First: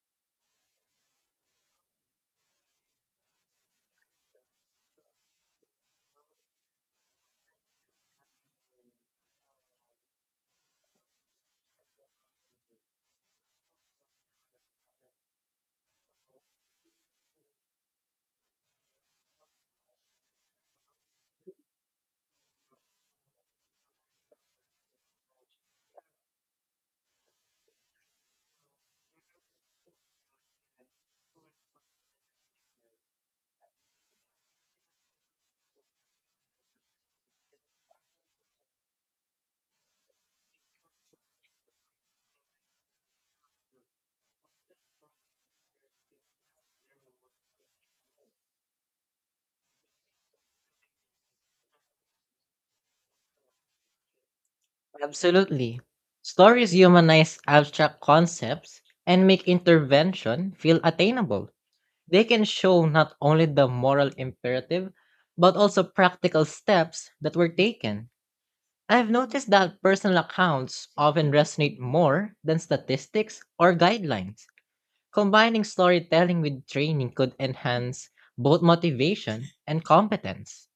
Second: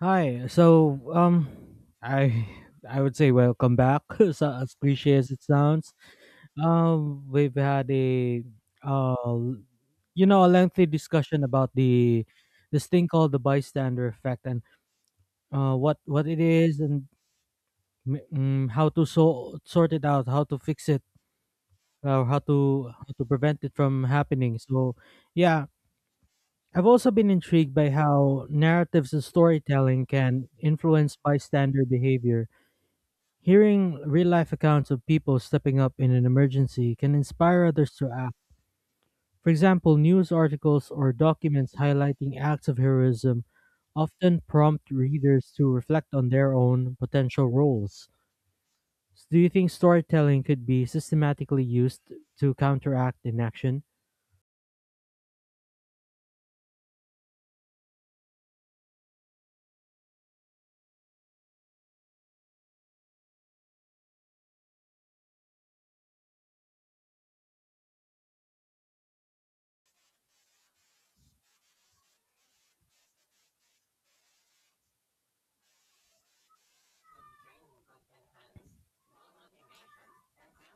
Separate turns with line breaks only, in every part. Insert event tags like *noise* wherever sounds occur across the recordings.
Hi. So, um, I I would say welcome back. *laughs* As cliche as it sounds, we've had a uh, l- a lengthy discussion about the this thing called the bystander effect, and what it is, and how to sort it out, how to fix it, or how to prevent it from happening. Yeah. I've also been intrigued by how narratives and storytelling can influence bystander behavior. Hearing real life accounts of people stepping up in an emergency can inspire others to act. For example, news articles or documents highlighting acts of heroism often prompt readers to reflect on their own potential roles. So do you think storytelling could be systematically used to counteract inaction?
Absolutely. Stories humanize abstract concepts and make intervention feel attainable. They can show not only the moral imperative, but also practical steps that were taken. I've noticed that personal accounts often resonate more than statistics or guidelines. Combining storytelling with training could enhance both motivation and competence.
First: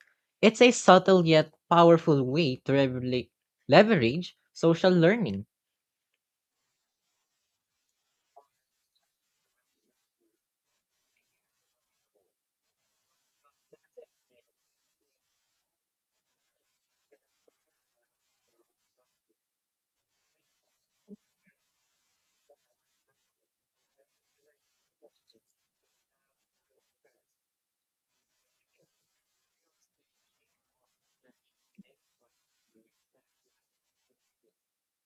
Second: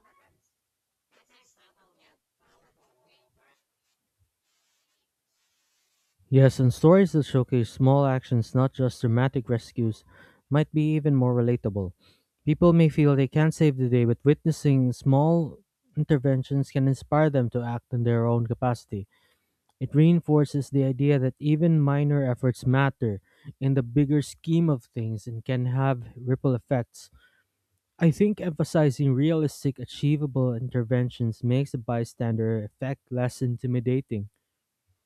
It's a subtle yet powerful way to leverage social learning.
Yes, and stories that showcase small actions, not just dramatic rescues, might be even more relatable. People may feel they can't save the day, but witnessing small interventions can inspire them to act in their own capacity. It reinforces the idea that even minor efforts matter in the bigger scheme of things and can have ripple effects. I think emphasizing realistic, achievable interventions makes the bystander effect less intimidating.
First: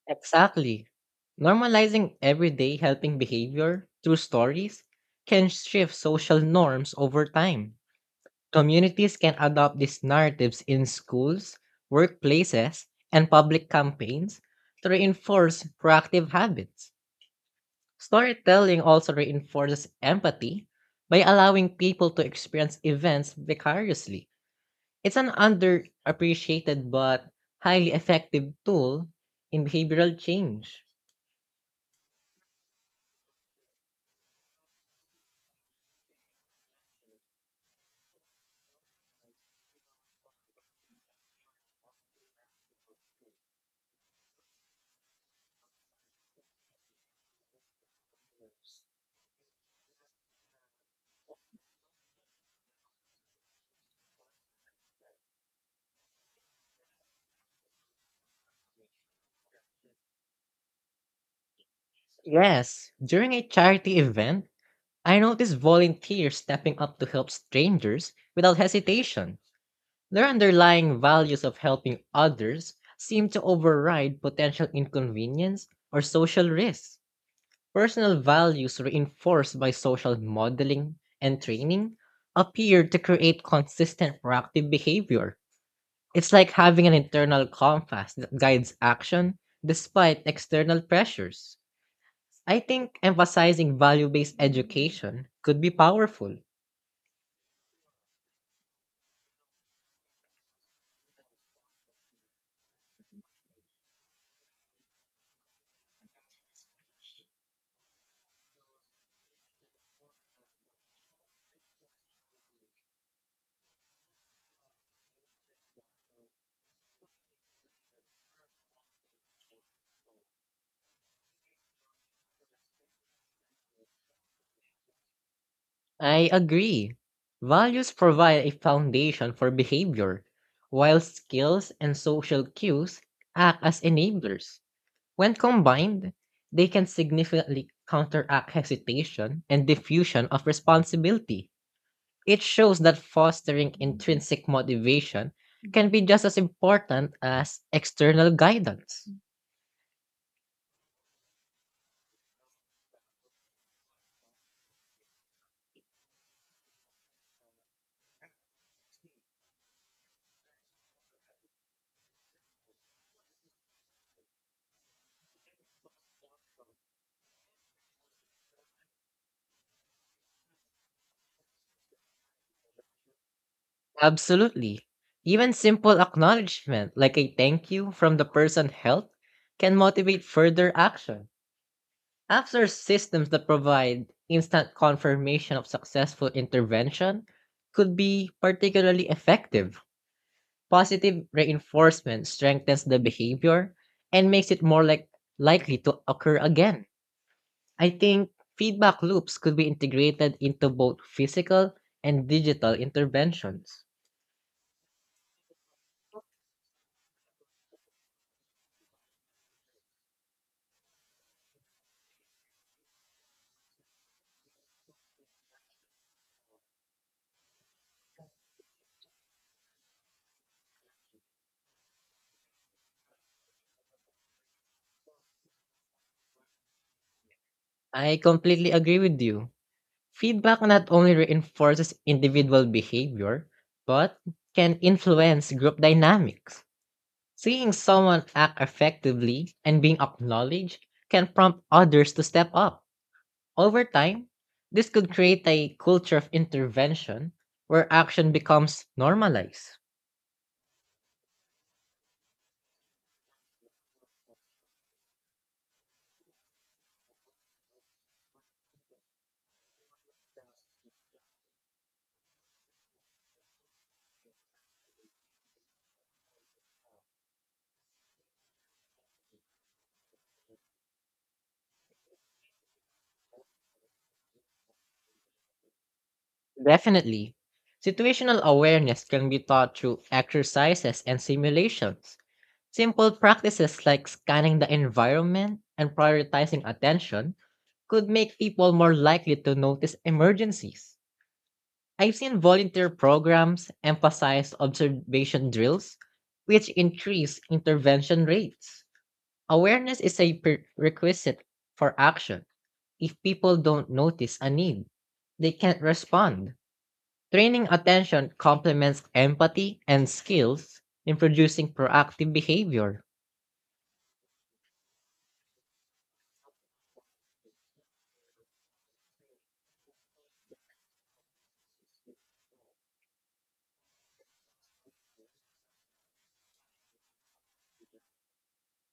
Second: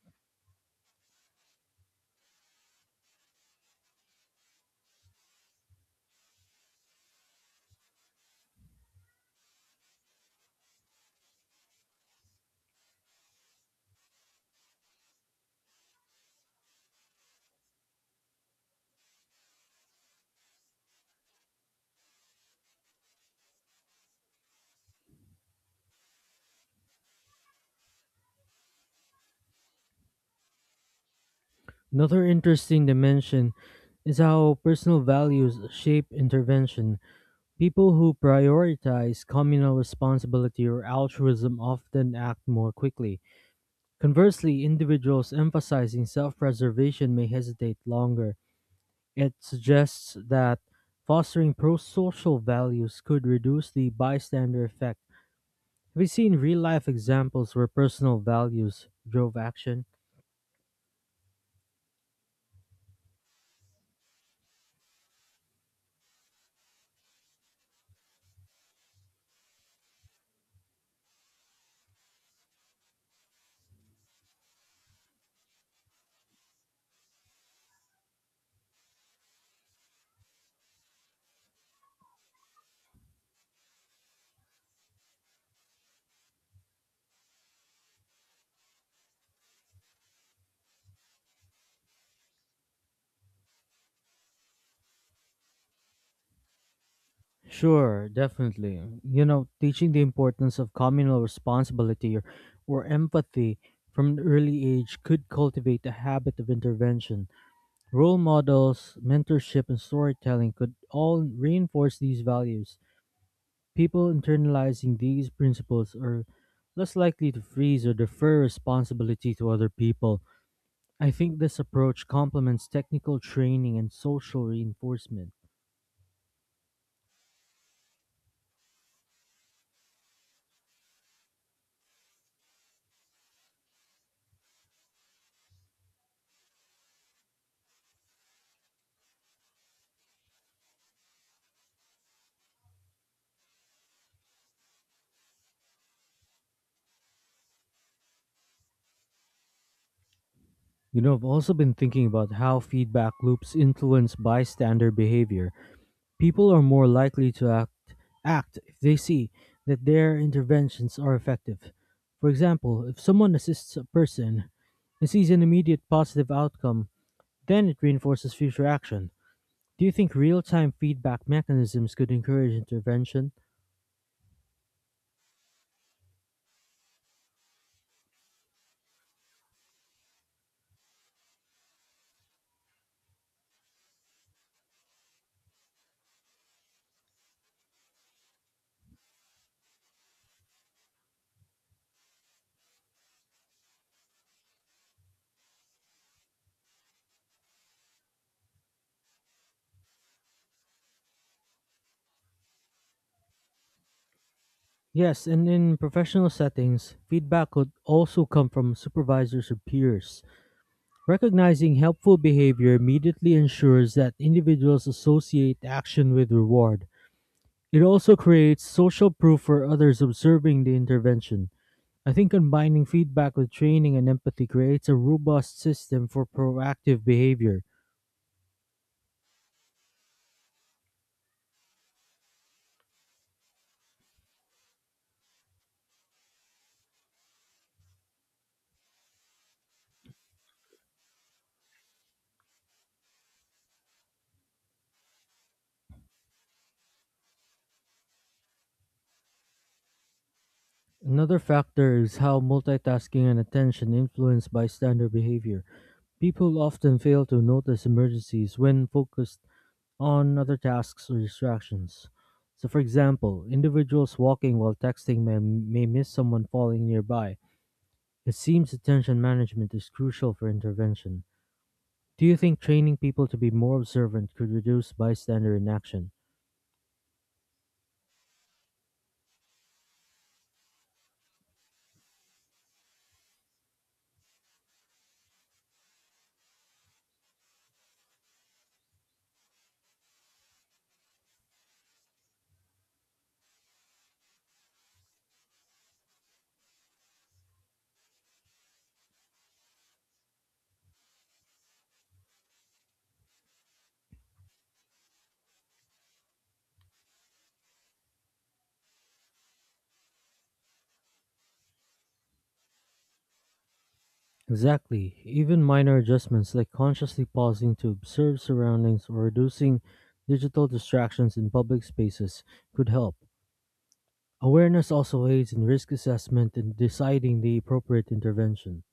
Exactly. Normalizing everyday helping behavior through stories can shift social norms over time. Communities can adopt these narratives in schools, workplaces, and public campaigns to reinforce proactive habits. Storytelling also reinforces empathy by allowing people to experience events vicariously. It's an underappreciated but highly effective tool in behavioral change.
Another interesting dimension is how personal values shape intervention. People who prioritize communal responsibility or altruism often act more quickly. Conversely, individuals emphasizing self preservation may hesitate longer. It suggests that fostering pro social values could reduce the bystander effect. Have you seen real life examples where personal values drove action?
Yes, during a charity event, I noticed volunteers stepping up to help strangers without hesitation. Their underlying values of helping others seem to override potential inconvenience or social risks. Personal values reinforced by social modeling and training appear to create consistent proactive behavior. It's like having an internal compass that guides action despite external pressures. I think emphasizing value based education could be powerful.
Sure, definitely. You know, teaching the importance of communal responsibility or empathy from an early age could cultivate a habit of intervention. Role models, mentorship, and storytelling could all reinforce these values. People internalizing these principles are less likely to freeze or defer responsibility to other people. I think this approach complements technical training and social reinforcement.
I agree. Values provide a foundation for behavior, while skills and social cues act as enablers. When combined, they can significantly counteract hesitation and diffusion of responsibility. It shows that fostering intrinsic motivation can be just as important as external guidance.
You know, I've also been thinking about how feedback loops influence bystander behavior. People are more likely to act if they see that their interventions are effective. For example, if someone assists a person and sees an immediate positive outcome, then it reinforces future action. Do you think real time feedback mechanisms could encourage intervention?
Absolutely. Even simple acknowledgement, like a thank you from the person helped, can motivate further action. Apps are systems that provide instant confirmation of successful intervention could be particularly effective. Positive reinforcement strengthens the behavior and makes it more likely to occur again. I think feedback loops could be integrated into both physical and digital interventions.
Yes, and in professional settings, feedback could also come from supervisors or peers. Recognizing helpful behavior immediately ensures that individuals associate action with reward. It also creates social proof for others observing the intervention. I think combining feedback with training and empathy creates a robust system for proactive behavior.
I completely agree with you. Feedback not only reinforces individual behavior, but can influence group dynamics. Seeing someone act effectively and being acknowledged can prompt others to step up. Over time, this could create a culture of intervention where action becomes normalized.
Another factor is how multitasking and attention influence bystander behavior. People often fail to notice emergencies when focused on other tasks or distractions. So, for example, individuals walking while texting may miss someone falling nearby. It seems attention management is crucial for intervention. Do you think training people to be more observant could reduce bystander inaction?
Definitely, situational awareness can be taught through exercises and simulations. Simple practices like scanning the environment and prioritizing attention could make people more likely to notice emergencies. I've seen volunteer programs emphasize observation drills, which increase intervention rates. Awareness is a prerequisite for action. If people don't notice a need, they can't respond. Training attention complements empathy and skills in producing proactive behavior.
Exactly. Even minor adjustments like consciously pausing to observe surroundings or reducing digital distractions in public spaces could help. Awareness also aids in risk assessment and deciding the appropriate intervention.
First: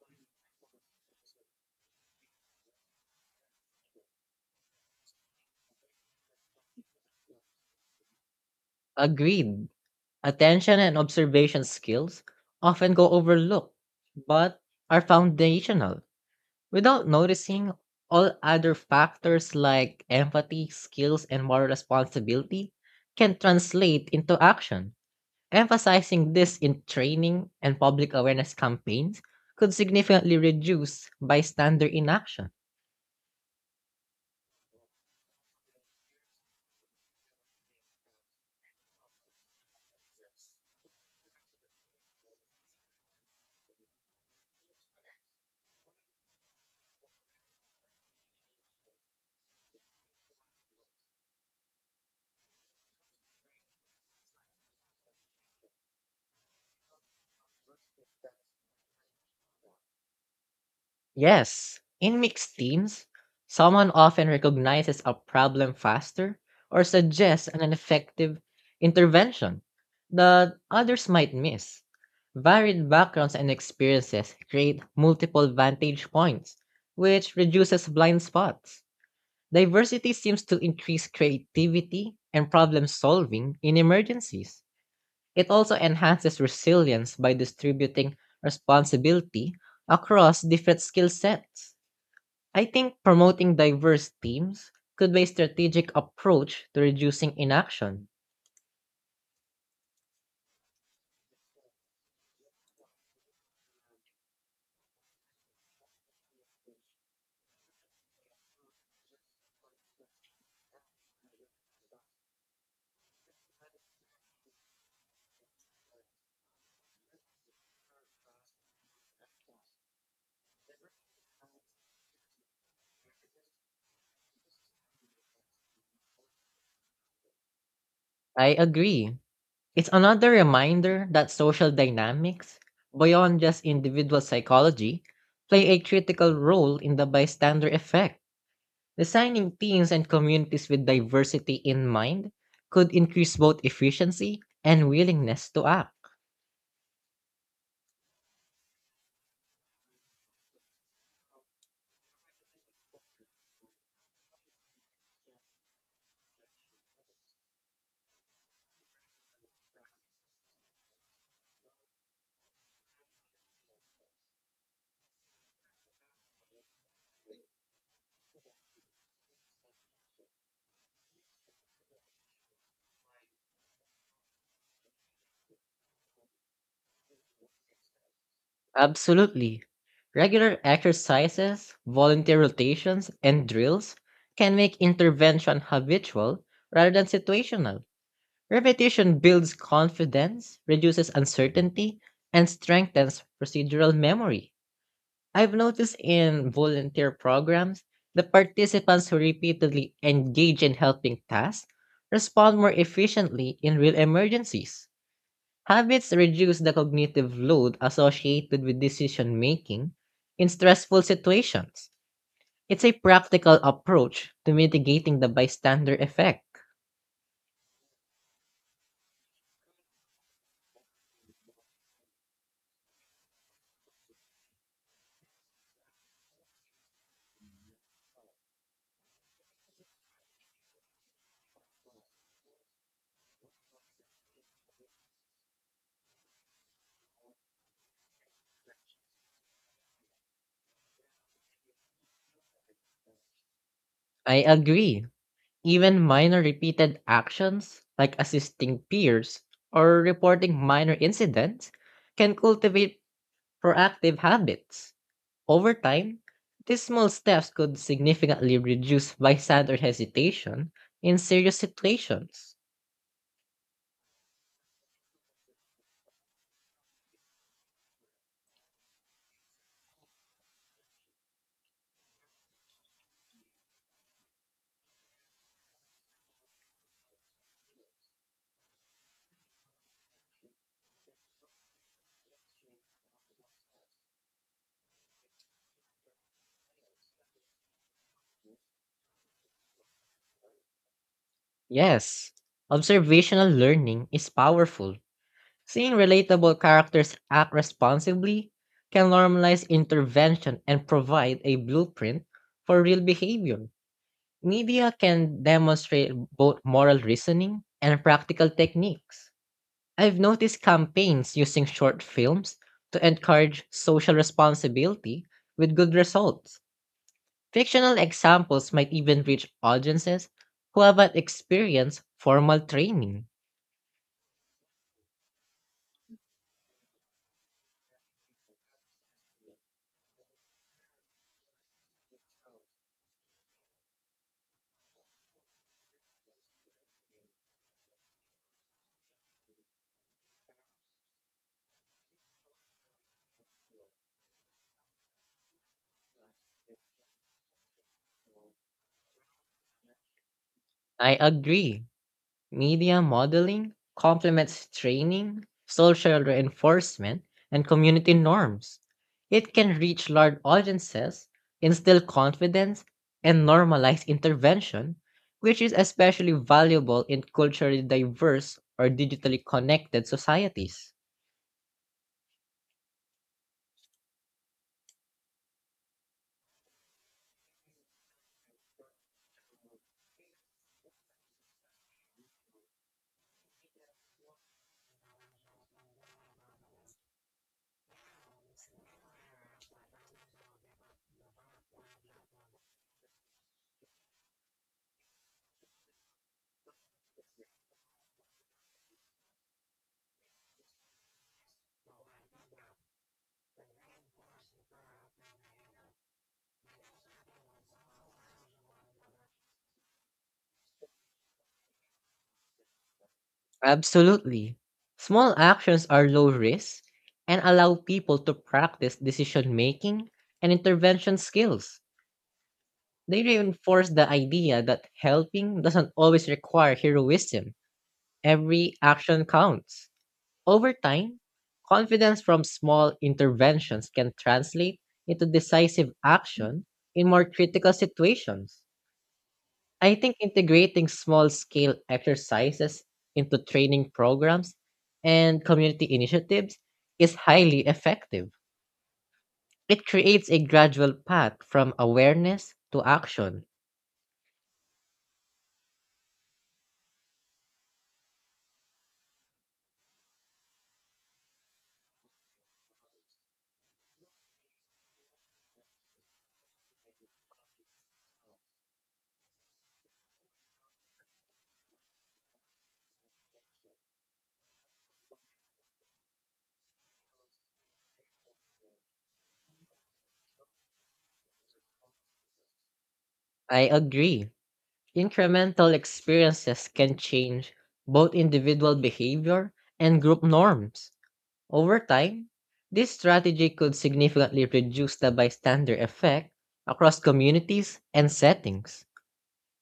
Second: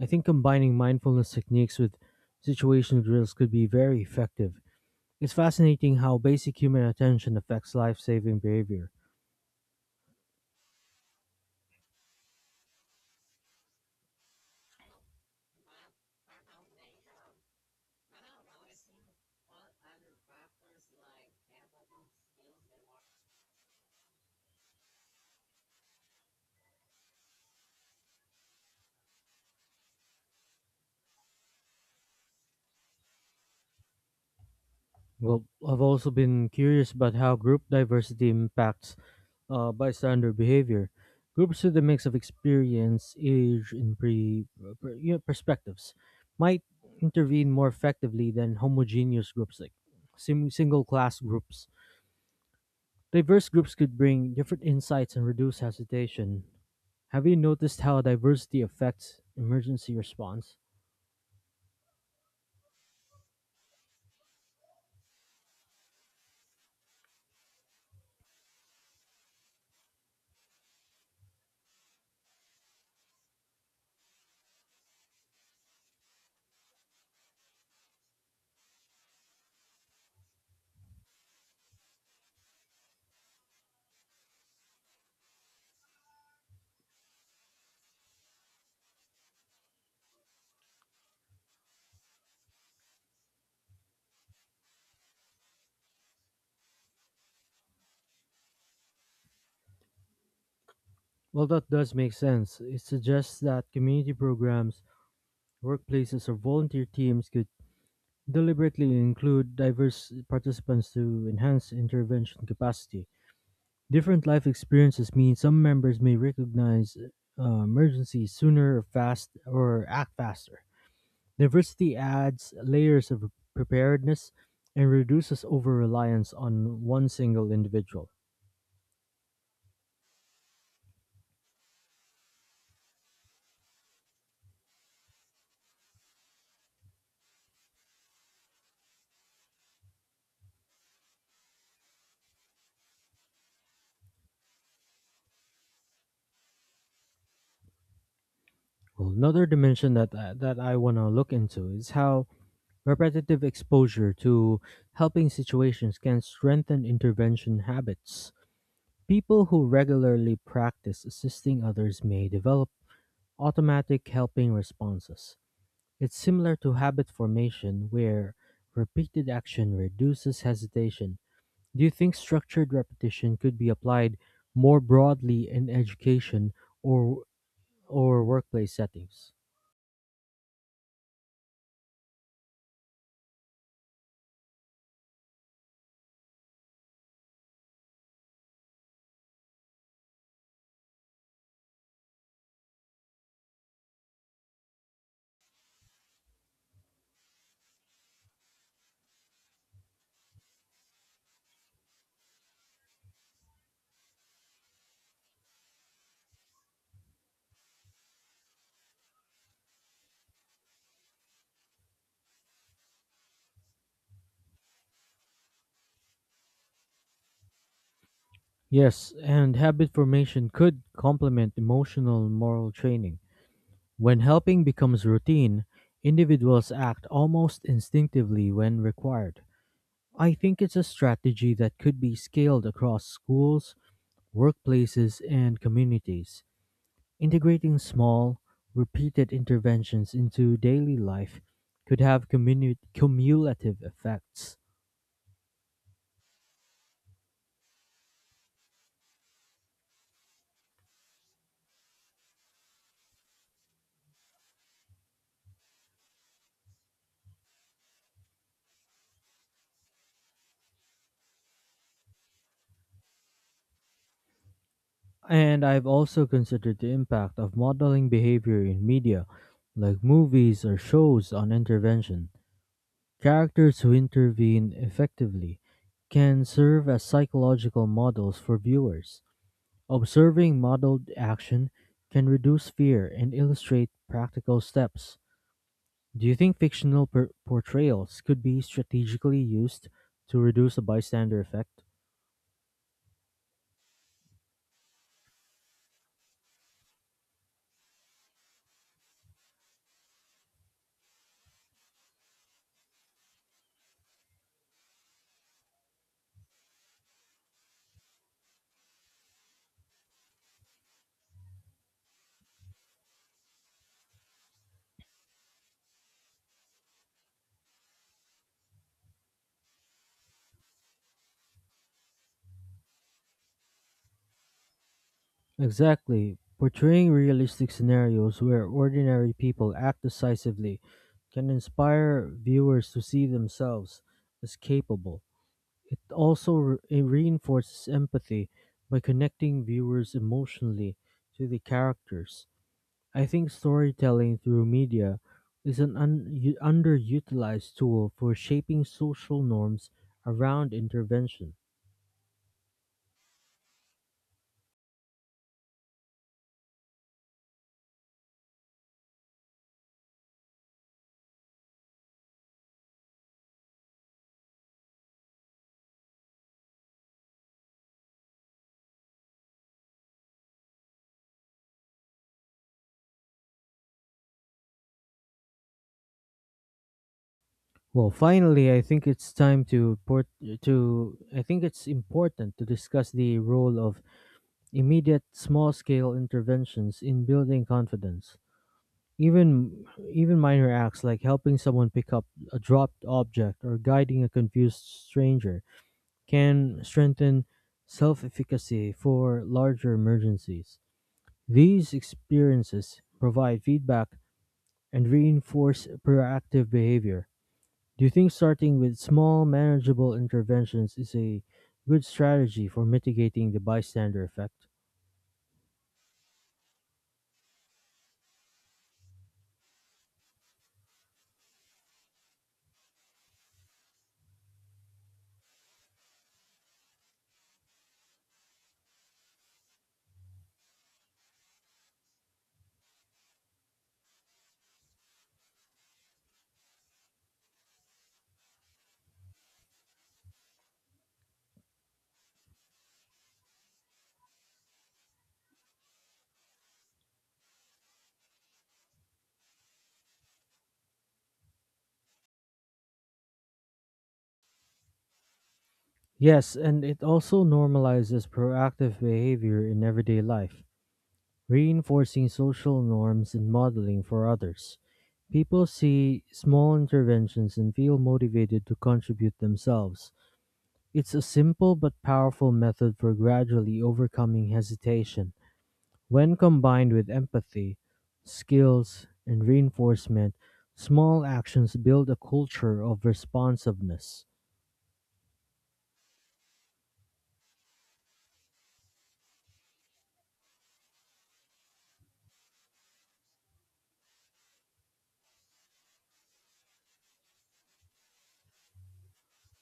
I think combining mindfulness techniques with situational drills could be very effective. It's fascinating how basic human attention affects life saving behavior.
Agreed. Attention and observation skills often go overlooked, but are foundational. Without noticing, all other factors like empathy, skills, and moral responsibility can translate into action. Emphasizing this in training and public awareness campaigns could significantly reduce bystander inaction.
Well, I've also been curious about how group diversity impacts bystander behavior. Groups with a mix of experience, age, and pre, per, you know, perspectives might intervene more effectively than homogeneous groups like single class groups. Diverse groups could bring different insights and reduce hesitation. Have you noticed how diversity affects emergency response?
Yes, in mixed teams, someone often recognizes a problem faster or suggests an effective intervention that others might miss. Varied backgrounds and experiences create multiple vantage points, which reduces blind spots. Diversity seems to increase creativity and problem solving in emergencies. It also enhances resilience by distributing responsibility across different skill sets. I think promoting diverse teams could be a strategic approach to reducing inaction.
Well, that does make sense. It suggests that community programs, workplaces, or volunteer teams could deliberately include diverse participants to enhance intervention capacity. Different life experiences mean some members may recognize emergencies sooner, or fast or act faster. Diversity adds layers of preparedness and reduces over reliance on one single individual.
I agree. It's another reminder that social dynamics, beyond just individual psychology, play a critical role in the bystander effect. Designing teams and communities with diversity in mind could increase both efficiency and willingness to act.
Well, another dimension that I want to look into is how repetitive exposure to helping situations can strengthen intervention habits. People who regularly practice assisting others may develop automatic helping responses. It's similar to habit formation where repeated action reduces hesitation. Do you think structured repetition could be applied more broadly in education or workplace settings?
Absolutely. Regular exercises, volunteer rotations, and drills can make intervention habitual rather than situational. Repetition builds confidence, reduces uncertainty, and strengthens procedural memory. I've noticed in volunteer programs that participants who repeatedly engage in helping tasks respond more efficiently in real emergencies. Habits reduce the cognitive load associated with decision making in stressful situations. It's a practical approach to mitigating the bystander effect.
Yes, and habit formation could complement emotional moral training. When helping becomes routine, individuals act almost instinctively when required. I think it's a strategy that could be scaled across schools, workplaces, and communities. Integrating small, repeated interventions into daily life could have cumulative
I
effects.
agree. Even minor repeated actions, like assisting peers or reporting minor incidents, can cultivate proactive habits. Over time, these small steps could significantly reduce bystander hesitation in serious situations.
And I've also considered the impact of modeling behavior in media, like movies or shows on intervention. Characters who intervene effectively can serve as psychological models for viewers. Observing modeled action can reduce fear and illustrate practical steps. Do you think fictional portrayals could be strategically used to reduce a bystander effect?
Yes, observational learning is powerful. Seeing relatable characters act responsibly can normalize intervention and provide a blueprint for real behavior. Media can demonstrate both moral reasoning and practical techniques. I've noticed campaigns using short films to encourage social responsibility with good results. Fictional examples might even reach audiences who haven't experienced formal training.
Exactly. Portraying realistic scenarios where ordinary people act decisively can inspire viewers to see themselves as capable. It also it reinforces empathy by connecting viewers emotionally to the characters. I think storytelling through media is an underutilized tool for shaping social norms around
I
intervention.
agree. Media modeling complements training, social reinforcement, and community norms. It can reach large audiences, instill confidence, and normalize intervention, which is especially valuable in culturally diverse or digitally connected societies.
Well, finally, I think it's important to discuss the role of immediate small-scale interventions in building confidence. Even even minor acts like helping someone pick up a dropped object or guiding a confused stranger can strengthen self-efficacy for larger emergencies. These experiences provide feedback and reinforce proactive behavior. Do you think starting with small, manageable interventions is a good strategy for mitigating the bystander effect?
Absolutely. Small actions are low risk and allow people to practice decision making and intervention skills. They reinforce the idea that helping doesn't always require heroism. Every action counts. Over time, confidence from small interventions can translate into decisive action in more critical situations. I think integrating small scale exercises into training programs and community initiatives is highly effective. It creates a gradual path from awareness to action.
Yes, and it also normalizes proactive behavior in everyday life, reinforcing social norms and modeling for others. People see small interventions and feel motivated to contribute themselves. It's a simple but powerful method for gradually overcoming hesitation. When combined with empathy, skills, and reinforcement, small actions build a culture of
I
responsiveness.
agree. Incremental experiences can change both individual behavior and group norms. Over time, this strategy could significantly reduce the bystander effect across communities and settings.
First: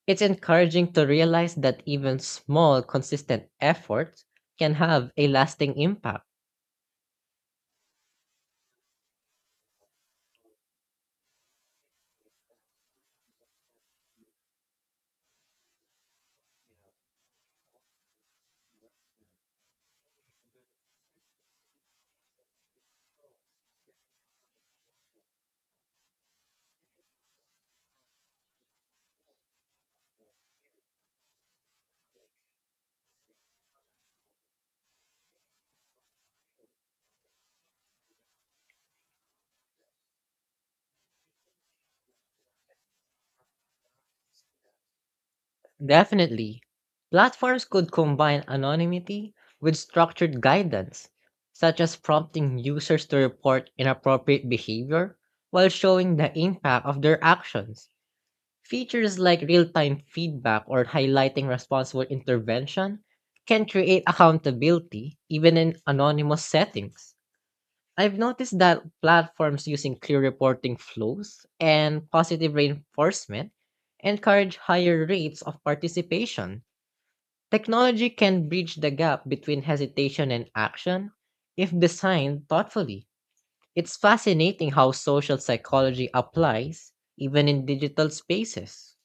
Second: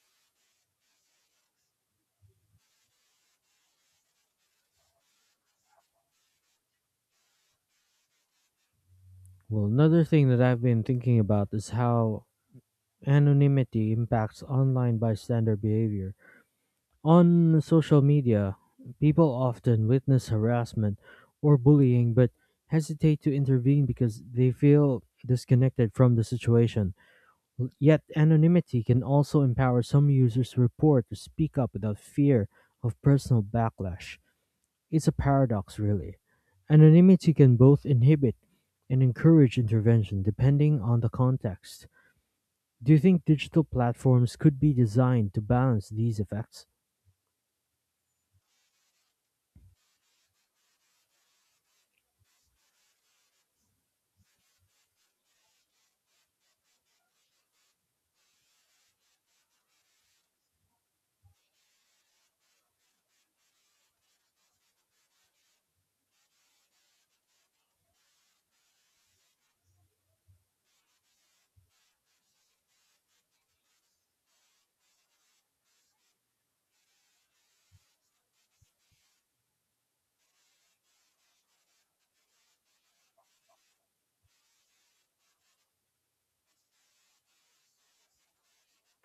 It's encouraging to realize that even small, consistent efforts can have a lasting impact.
Well, another thing that I've been thinking about is how anonymity impacts online bystander behavior. On social media, people often witness harassment or bullying but hesitate to intervene because they feel disconnected from the situation. Yet anonymity can also empower some users to report or speak up without fear of personal backlash. It's a paradox, really. Anonymity can both inhibit and encourage intervention depending on the context. Do you think digital platforms could be designed to balance these
Definitely.
effects?
Platforms could combine anonymity with structured guidance, such as prompting users to report inappropriate behavior while showing the impact of their actions. Features like real time feedback or highlighting responsible intervention can create accountability even in anonymous settings. I've noticed that platforms using clear reporting flows and positive reinforcement encourage higher rates of participation. Technology can bridge the gap between hesitation and action if designed thoughtfully. It's fascinating how social psychology applies even in digital spaces.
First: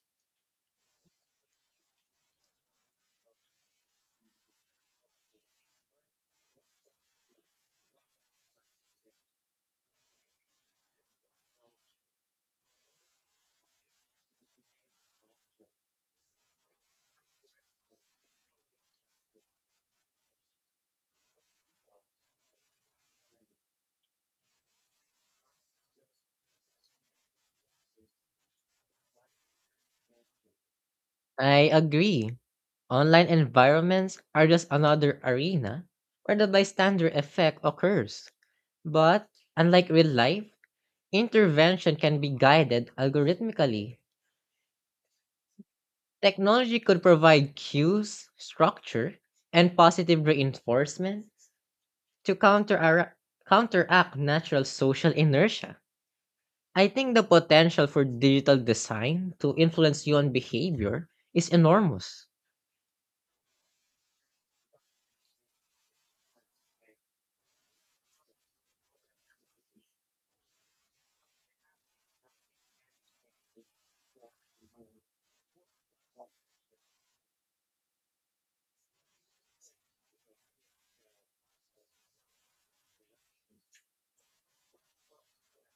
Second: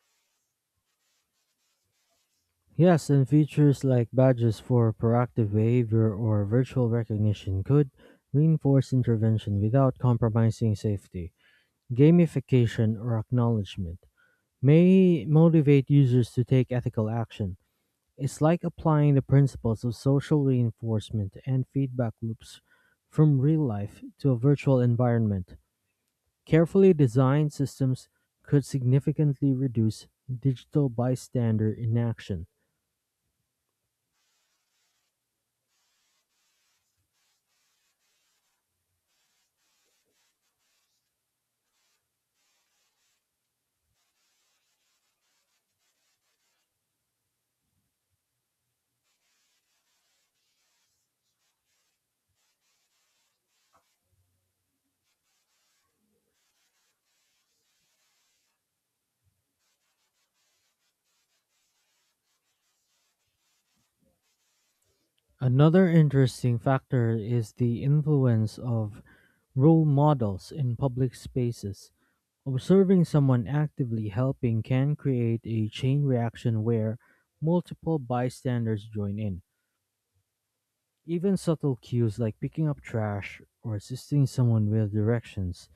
Yes, and features like badges for proactive behavior or virtual recognition could reinforce intervention without compromising safety. Gamification or acknowledgement may motivate users to take ethical action. It's like applying the principles of social reinforcement and feedback loops from real life to a virtual environment. Carefully designed systems could significantly reduce digital
I
bystander
agree.
inaction.
Online environments are just another arena where the bystander effect occurs. But unlike real life, intervention can be guided algorithmically. Technology could provide cues, structure, and positive reinforcement to counteract natural social inertia. I think the potential for digital design to influence human behavior is enormous.
Another interesting factor is the influence of role models in public spaces. Observing someone actively helping can create a chain reaction where multiple bystanders join in. Even subtle cues like picking up trash or assisting someone with directions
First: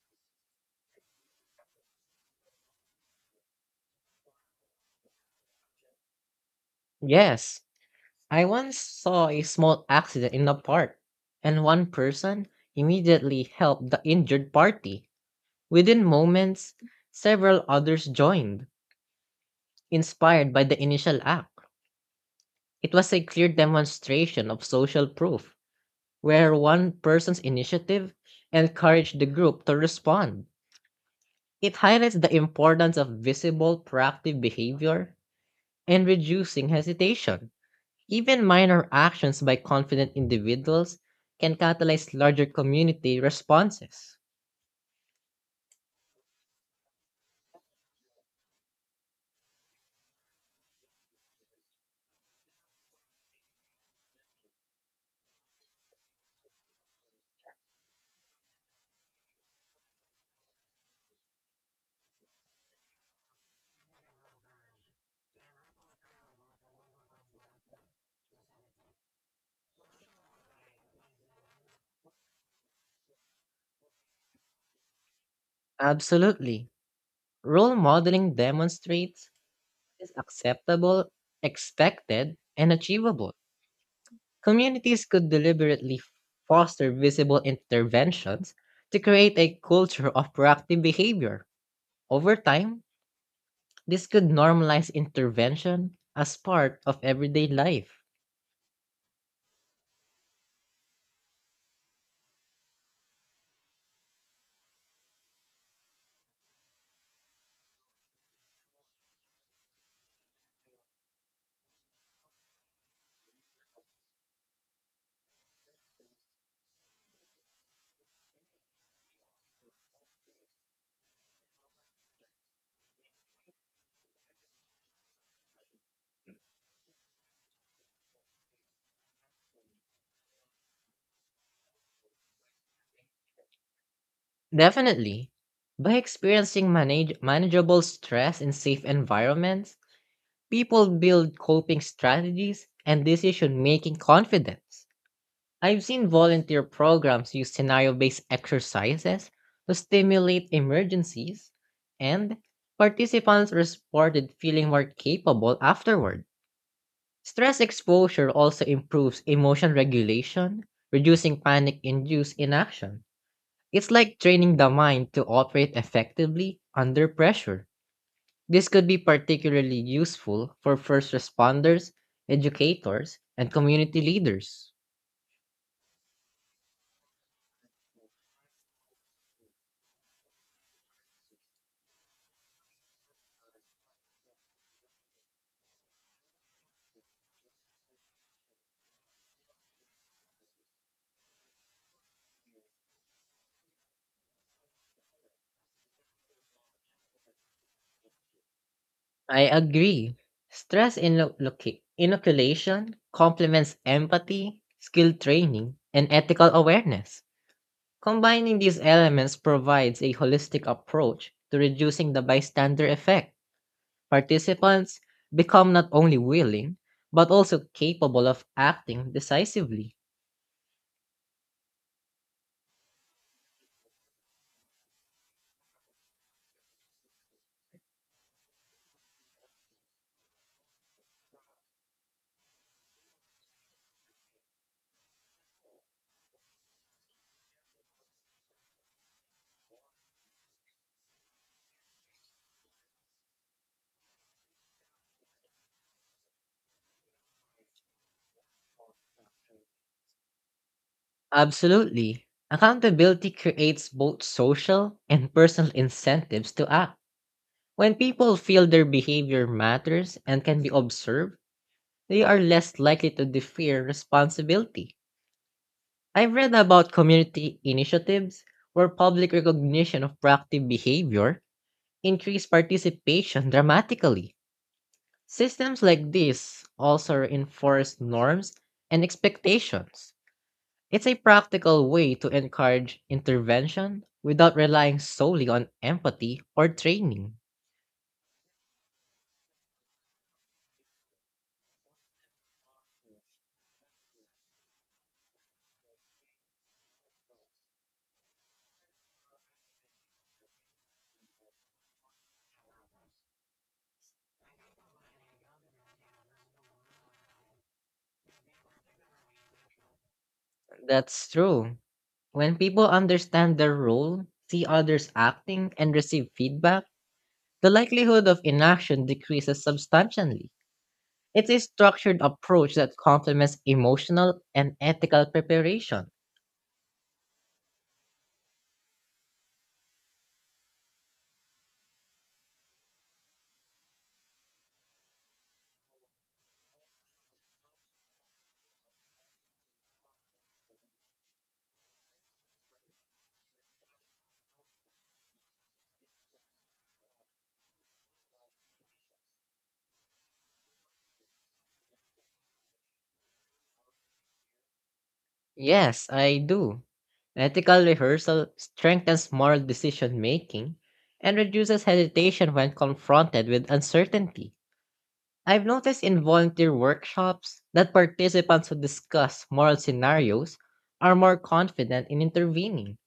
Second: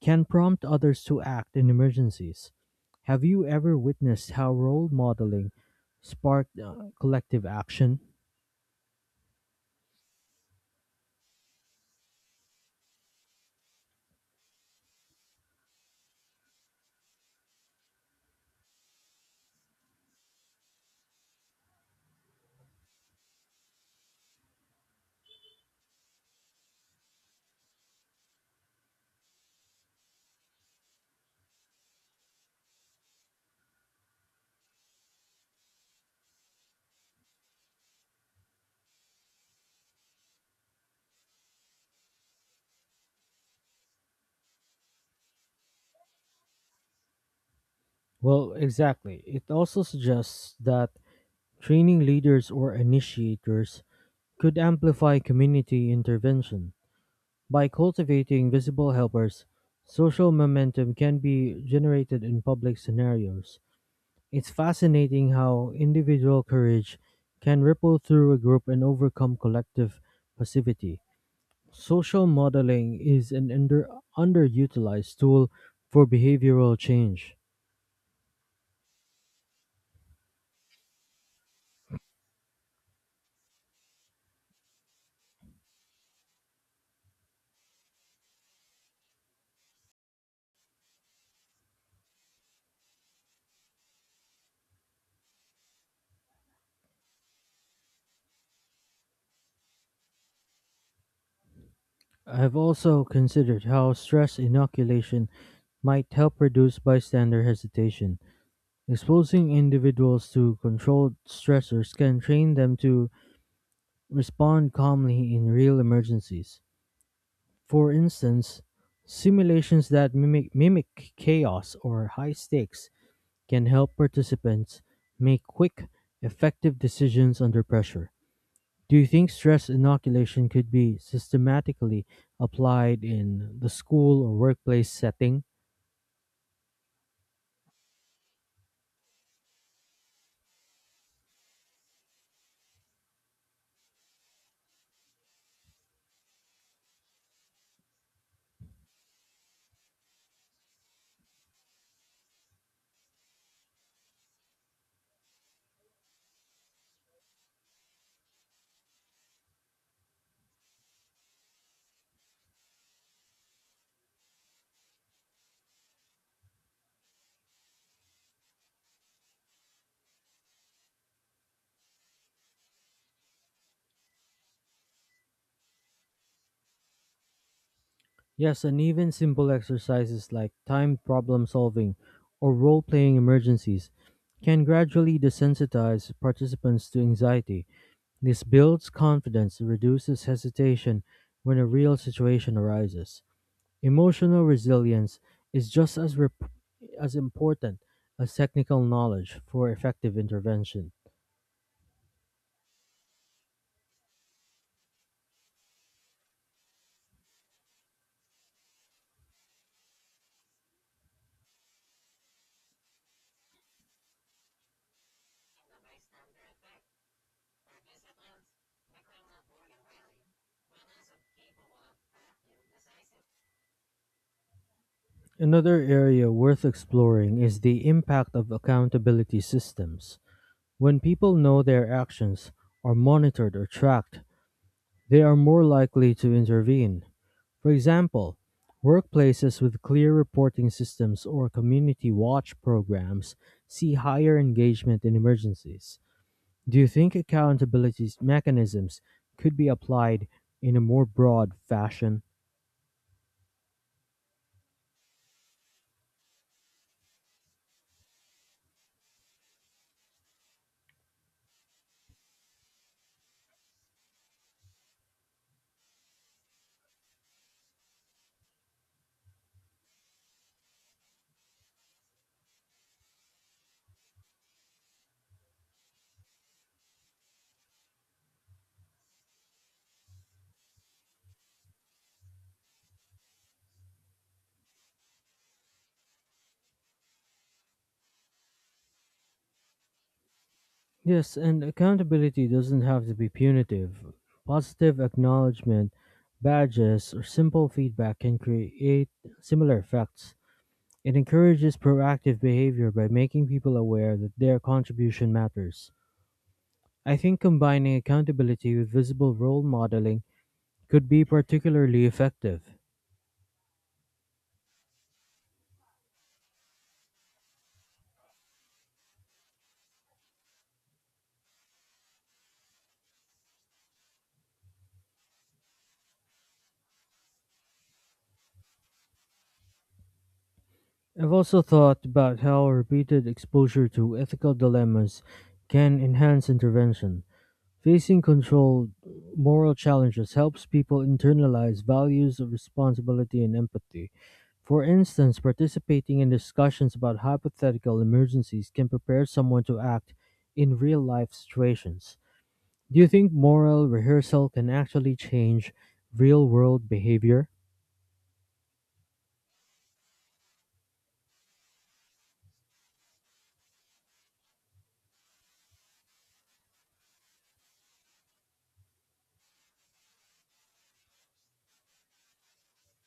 can prompt others to act in emergencies. Have you ever witnessed how role modeling sparked collective
Yes,
action?
I once saw a small accident in a park, and one person immediately helped the injured party. Within moments, several others joined, inspired by the initial act. It was a clear demonstration of social proof where one person's initiative encouraged the group to respond. It highlights the importance of visible proactive behavior and reducing hesitation. Even minor actions by confident individuals can catalyze larger community responses.
Well, exactly. It also suggests that training leaders or initiators could amplify community intervention. By cultivating visible helpers, social momentum can be generated in public scenarios. It's fascinating how individual courage can ripple through a group and overcome collective passivity. Social modeling is an underutilized tool for
Absolutely.
behavioral change.
Role modeling demonstrates what is acceptable, expected, and achievable. Communities could deliberately foster visible interventions to create a culture of proactive behavior. Over time, this could normalize intervention as part of everyday life.
I've also considered how stress inoculation might help reduce bystander hesitation. Exposing individuals to controlled stressors can train them to respond calmly in real emergencies. For instance, simulations that mimic chaos or high stakes can help participants make quick, effective decisions under pressure. Do you think stress inoculation could be systematically applied in the school or workplace
Definitely,
setting?
by experiencing manageable stress in safe environments, people build coping strategies and decision making confidence. I've seen volunteer programs use scenario based exercises to stimulate emergencies, and participants reported feeling more capable afterward. Stress exposure also improves emotion regulation, reducing panic induced inaction. It's like training the mind to operate effectively under pressure. This could be particularly useful for first responders, educators, and community leaders.
Yes, and even simple exercises like timed problem solving or role playing emergencies can gradually desensitize participants to anxiety. This builds confidence and reduces hesitation when a real situation arises. Emotional resilience is as important as technical knowledge
I
for effective
agree.
intervention.
Stress inoc- inoculation complements empathy, skill training, and ethical awareness. Combining these elements provides a holistic approach to reducing the bystander effect. Participants become not only willing, but also capable of acting decisively.
Another area worth exploring is the impact of accountability systems. When people know their actions are monitored or tracked, they are more likely to intervene. For example, workplaces with clear reporting systems or community watch programs see higher engagement in emergencies. Do you think accountability mechanisms could be applied in a more broad fashion?
Absolutely. Accountability creates both social and personal incentives to act. When people feel their behavior matters and can be observed, they are less likely to defer responsibility. I've read about community initiatives where public recognition of proactive behavior increased participation dramatically. Systems like this also reinforce norms and expectations. It's a practical way to encourage intervention without relying solely on empathy or training.
Yes, and accountability doesn't have to be punitive. Positive acknowledgement, badges, or simple feedback can create similar effects. It encourages proactive behavior by making people aware that their contribution matters. I think combining accountability with visible role modeling could be
That's true.
particularly
When
effective.
people understand their role, see others acting, and receive feedback, the likelihood of inaction decreases substantially. It's a structured approach that complements emotional and ethical preparation.
I've also thought about how repeated exposure to ethical dilemmas can enhance intervention. Facing controlled moral challenges helps people internalize values of responsibility and empathy. For instance, participating in discussions about hypothetical emergencies can prepare someone to act in real life situations. Do you think moral rehearsal can actually change
Yes, I
real
do.
world behavior?
Ethical rehearsal strengthens moral decision making and reduces hesitation when confronted with uncertainty. I've noticed in volunteer workshops that participants who discuss moral scenarios are more confident in intervening.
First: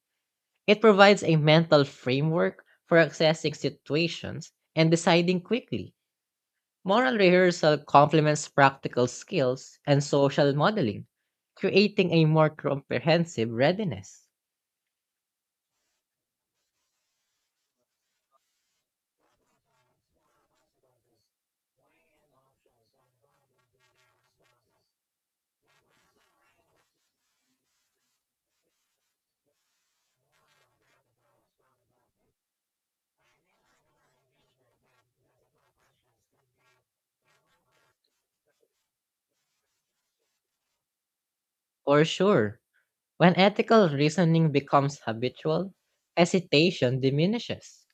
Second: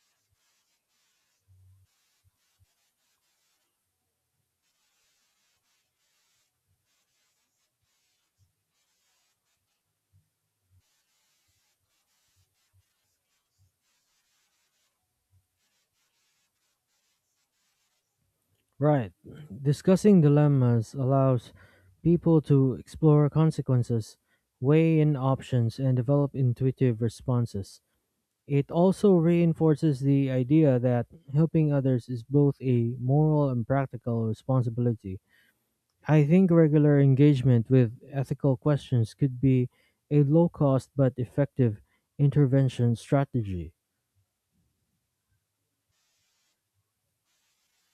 It provides a mental framework for accessing situations and deciding quickly. Moral rehearsal complements practical skills and social modeling, creating a more comprehensive readiness.
Right. Discussing dilemmas allows people to explore consequences, weigh in options, and develop intuitive responses. It also reinforces the idea that helping others is both a moral and practical responsibility. I think regular engagement with ethical questions could be a low cost but effective
For sure,
intervention
when
strategy.
ethical reasoning becomes habitual, hesitation diminishes.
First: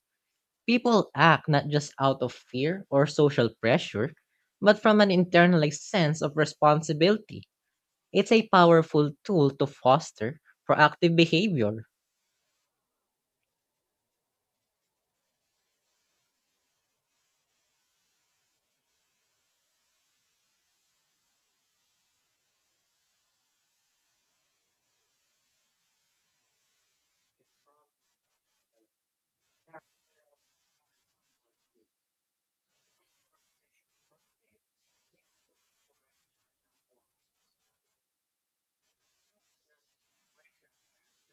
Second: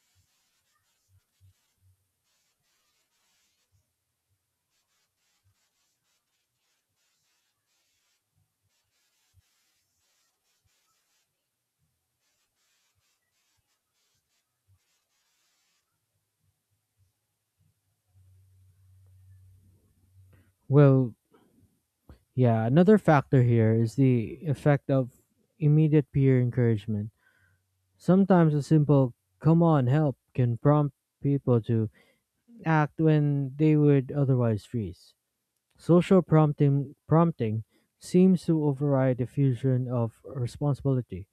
People act not just out of fear or social pressure, but from an internalized sense of responsibility. It's a powerful tool to foster proactive behavior.
Well, yeah, another factor here is the effect of immediate peer encouragement. Sometimes a simple come on help can prompt people to act when they would otherwise freeze. Social prompting seems to override the fusion of responsibility.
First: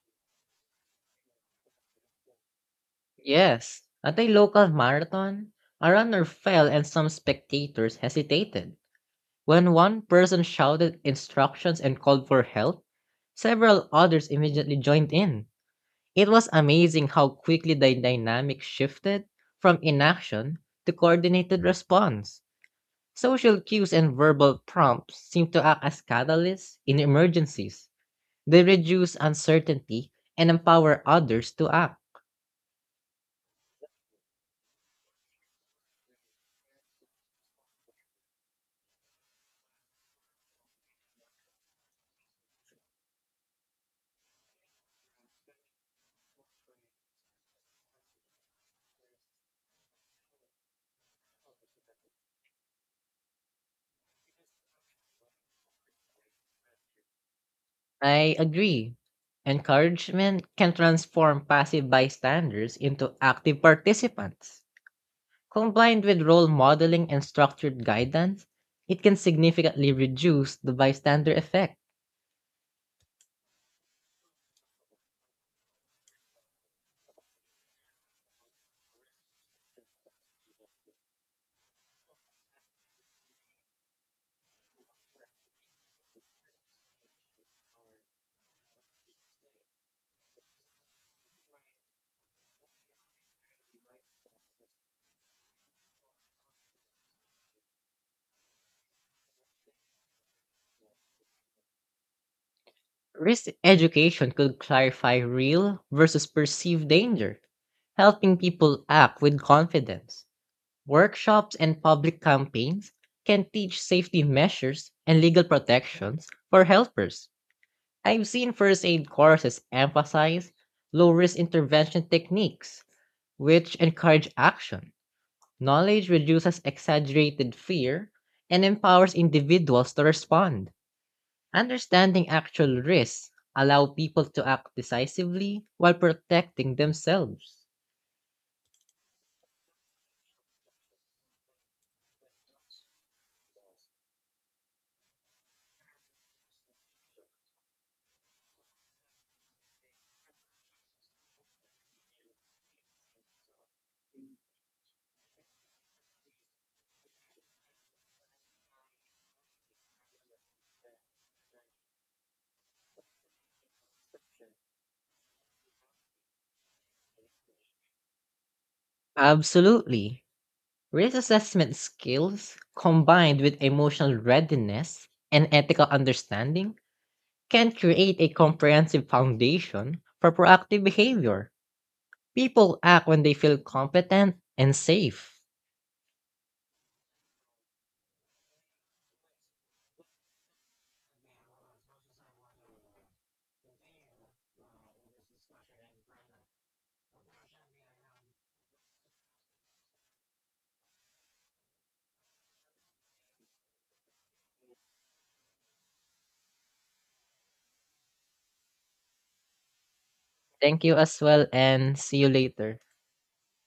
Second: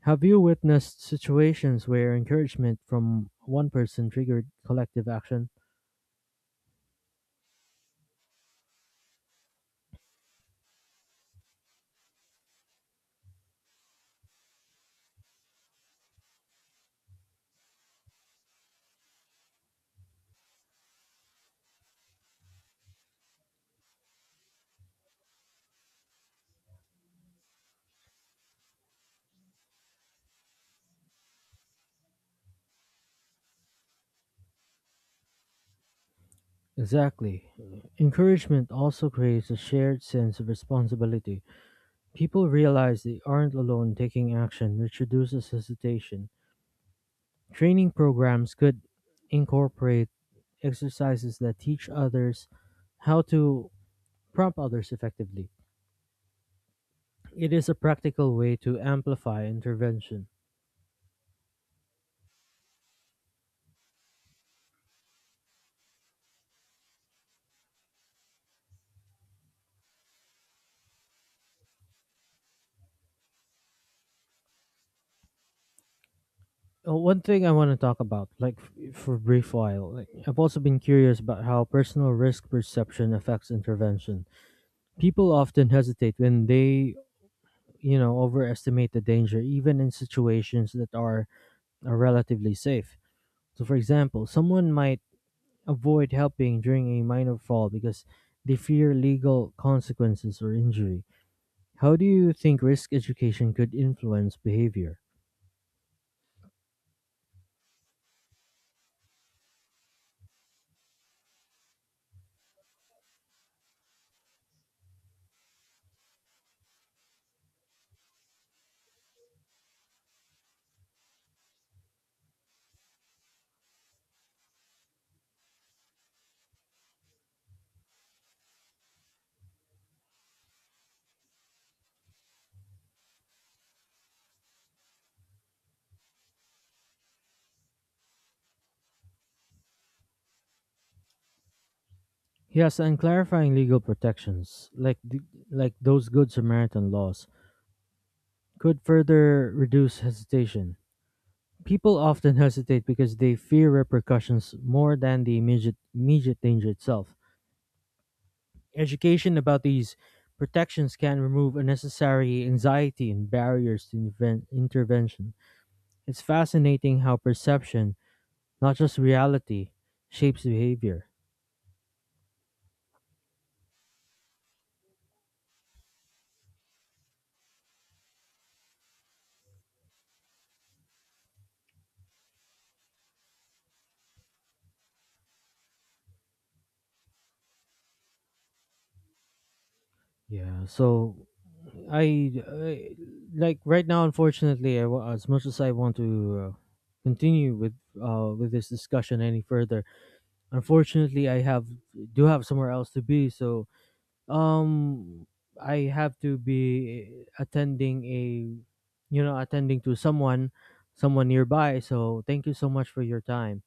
Have you witnessed situations where encouragement from one
Yes,
person
at a
triggered
local
collective action?
marathon, a runner fell and some spectators hesitated. When one person shouted instructions and called for help, several others immediately joined in. It was amazing how quickly the dynamic shifted from inaction to coordinated response. Social cues and verbal prompts seem to act as catalysts in emergencies. They reduce uncertainty and empower others to act.
Exactly. Encouragement also creates a shared sense of responsibility. People realize they aren't alone taking action, which reduces hesitation. Training programs could incorporate exercises that teach others how to prompt others effectively. It is a practical
I
way to
agree.
amplify intervention.
Encouragement can transform passive bystanders into active participants. Combined with role modeling and structured guidance, it can significantly reduce the bystander effect.
One thing I want to talk about, like for a brief while, like I've also been curious about how personal risk perception affects intervention. People often hesitate when they you know, overestimate the danger, even in situations that are relatively safe. So, for example, someone might avoid helping during a minor fall because they fear legal consequences or injury. How do you think risk
Risk
education could
education
influence
could
behavior?
clarify real versus perceived danger, helping people act with confidence. Workshops and public campaigns can teach safety measures and legal protections for helpers. I've seen first aid courses emphasize low risk intervention techniques, which encourage action. Knowledge reduces exaggerated fear and empowers individuals to respond. Understanding actual risks allow people to act decisively while protecting themselves.
Yes, and clarifying legal protections, like like those Good Samaritan laws, could further reduce hesitation. People often hesitate because they fear repercussions more than the immediate danger itself. Education about these protections can remove unnecessary anxiety and barriers to intervention. It's fascinating how perception, not just reality,
Absolutely.
shapes behavior.
Risk assessment skills combined with emotional readiness and ethical understanding can create a comprehensive foundation for proactive behavior. People act when they feel competent and safe.
Yeah, so I like right now. Unfortunately, as much as I want to continue with this discussion any further, unfortunately, I have do have somewhere else to be. So um, I have to be attending attending to someone,
Thank you as
someone
well,
nearby.
and see
So
you
thank you so
later.
much for your time.